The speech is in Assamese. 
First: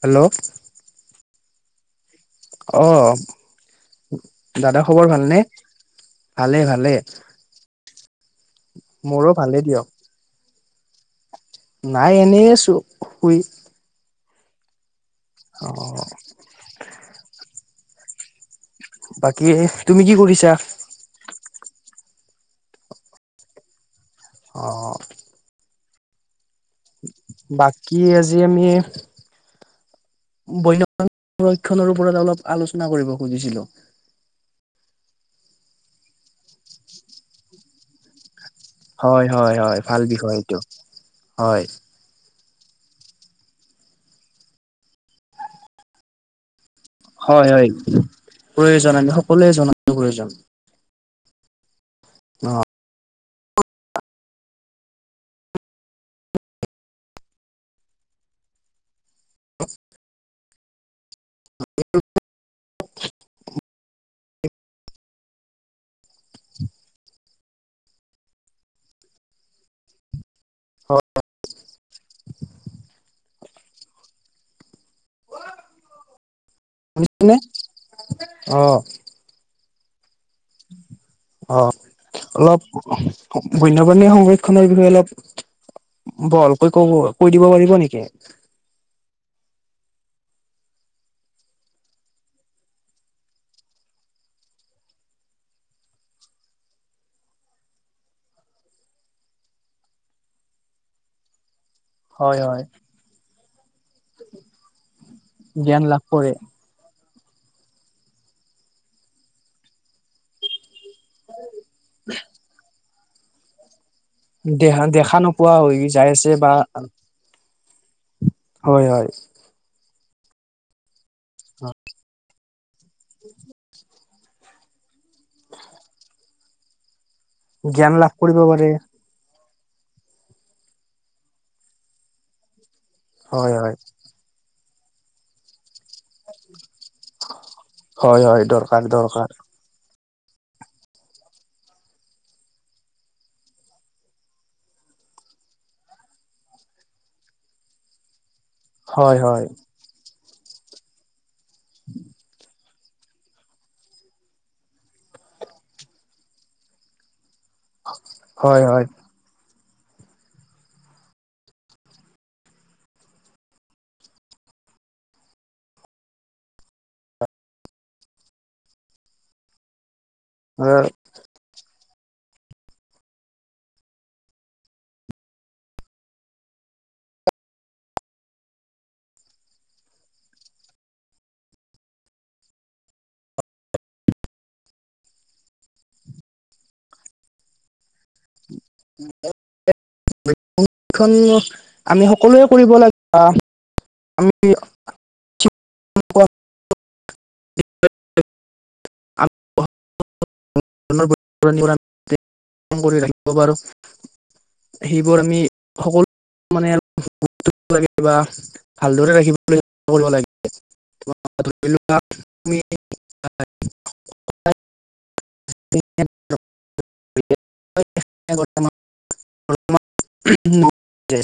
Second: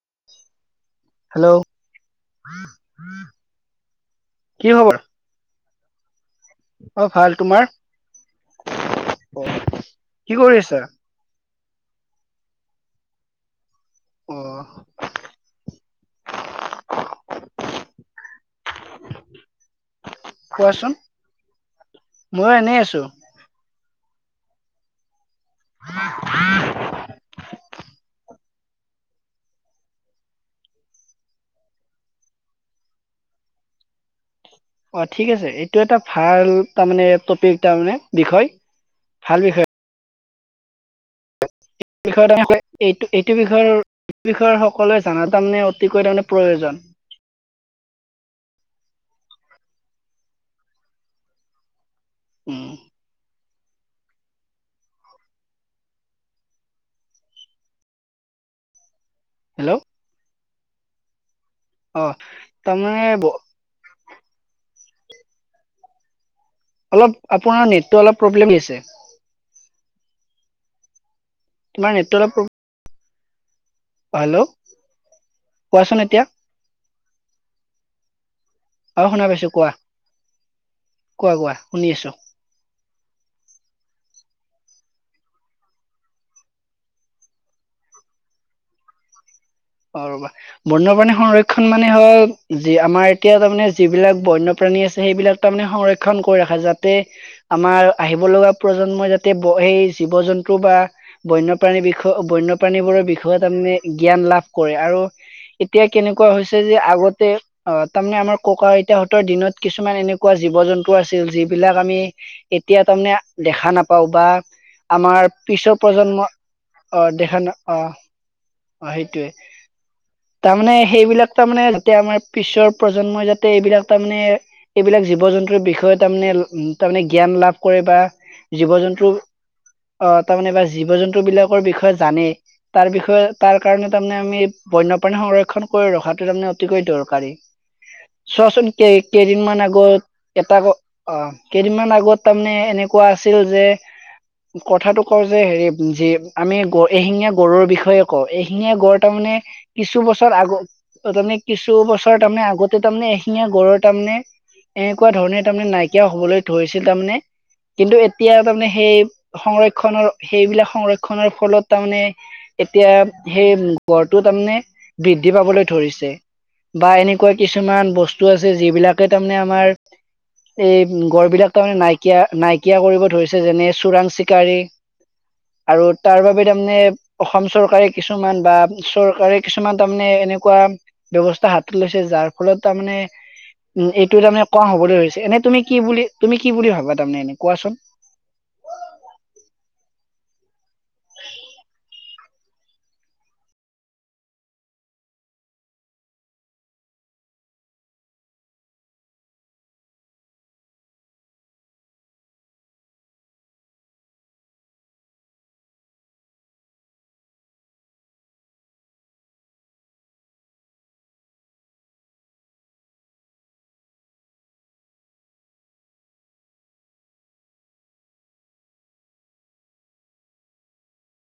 হেল্ল' হেল্ল' অ', দাদা খবৰ ভালনে? ভালে-ভালে। অ ভাল তোমাৰ মোৰো ভালেই দিয়ক। কি কৰি আছা নাই এনেই আছো শুই অ', অ', বাকী তুমি কি কৰিছা, মই এনেই আছো, অ' হ উ [inaudible] বাকী আজি আমি বৈন সংৰক্ষনৰৰ ওপৰত অলপ আলোচনা কৰিব খুজিছিলো। অ' ঠিক আছে এইটো এটা ভাল তাৰমানে টপিক তাৰ মানে বিষয়। হয়, ভাল হয়, হয় ভাল বিষয়। সেইটো, বিষয় তেনেহলে এইটো' এইটো বিষয়ৰ এই বিষয়ৰ সকলোৱে জানা তাৰমানে অতিকৈ তাৰমানে প্ৰয়োজন হয়, হয় প্ৰয়োজন আমি সকলোৱে জনাতো প্ৰয়োজন অ' উম হেল্ল' অ' তাৰমানে বহু অলপ আপোনাৰ নেটটো অলপ প্ৰবেলেম হৈ আছে হয়। তোমাৰ নেটটো অলপ প্ৰব্লেম, হেল্ল' কোৱাচোন এতিয়া, শুনিছানে অ' শুনা পাইছো কোৱা কোৱা কোৱা অ' শুনি আছো অলপ বন্যপ্ৰাণীৰ সংৰক্ষণৰ বিষয়ে অলপ বহলকৈ কব কৈ দিব পাৰিব নেকি? অ' ৰবা বন্যপ্ৰাণী সংৰক্ষণ মানে হল, যি আমাৰ এতিয়া তাৰমানে যিবিলাক বন্যপ্ৰাণী আছে সেইবিলাক তাৰমানে সংৰক্ষণ কৰি ৰাখে, যাতে আমাৰ আহিব লগা প্ৰজন্মই যাতে সেই জীৱ জন্তু বা বন্য প্ৰাণী বিষয়ক হয় হয় বন্যপ্ৰাণীবোৰৰ বিষয়ত তাৰমানে জ্ঞান কৰে আৰু জ্ঞান এতিয়া লাভ কৰে কেনেকুৱা হৈছে যে আগত তে অ' তাৰমানে আমাৰ ককা আইতাহঁতৰ দিনত কিছুমান এনেকুৱা জীৱ জন্তু টো আছিল যিবিলাক আমি এতিয়া তাৰমানে দেখা নাপাই পাও বা দেহা দেখা আমাৰ নোপোৱা পিছৰ হৈ যাই প্ৰজন্ম আছে বা অ দেখা ন অ হয় হয় সেইটোৱে তাৰমানে সেইবিলাক তাৰ মানে যাতে আমাৰ পিছৰ প্ৰজন্মই যাতে এইবিলাক তাৰমানে এইবিলাক জীৱ জীৱ জন্তুৰ বিষয়ে তাৰমানে উম তাৰ মানে জ্ঞান লাভ কৰে জ্ঞান বা লাভ কৰিব পাৰে জীৱ জন্তুৰ অ তাৰমানে বা জীৱ জন্তু বিলাকৰ বিষয়ে জানেই তাৰ বিষয়ে হয় তাৰ হয় কাৰণে তাৰমানে আমি বন্যপ্ৰাণী সংৰক্ষণ কৰি ৰখাটো তাৰমানে অতিকৈ দৰকাৰী হয় হয় চোৱাচোন দৰকাৰ কেই দৰকাৰ কেইদিনমান আগত এটা ক অ কেইদিনমান আগত তাৰমানে এনেকুৱা আছিল যে কথাটো কওঁ যে হেৰি যি আমি এশিঙীয়া গঁড়ৰ বিষয়ে কওঁ এশিঙীয়া গঁড় হয় তাৰমানে হয় কিছু বস্তুৰ তাৰ আগত অ তুমি কিছু বছৰ তাৰমানে আগত তাৰমানে এশিঙীয়া গড়ৰ তাৰ মানে এনেকুৱা ধৰণে তাৰমানে নাইকিয়া হ'বলৈ ধৰিছিল তামানে কিন্তু এতিয়া হয় তাৰমানে হয় সেই সংৰক্ষন সংৰক্ষণৰ সেইবিলাক সংৰক্ষনৰৰ ফলত তাৰমানে এতিয়া সেই গড়টো তাৰমানে বৃদ্ধি পাবলৈ ধৰিছে বা এনেকুৱা কিছুমান বস্তু আছে যিবিলাকে তাৰমানে আমাৰ এই গড় বিলাক তাৰমানে নাই নাইকিয়া নাইকিয়া কৰিব ধৰিছে যেনে চোৰাং চিকাৰী আৰু তাৰ বাবে তাৰমানে অসম চৰকাৰে কিছুমান বা চৰকাৰে কিছুমান তাৰমানে এনেকুৱা ব্যৱস্থা হাতত লৈছে যাৰ ফলত তাৰমানে উম এইটো তাৰমানে কোৱা হবলৈ ধৰিছে এনে তুমি কি বুলি তুমি কি বুলি ভাবা তাৰমানে এনে কোৱাচোন আমি সকলোৱে কৰিব লাগে আমি ৰাখিব পাৰো সেইবোৰ আমি সকলো মানে ল বা ভালদৰে ৰাখিব লাগে [inaudible]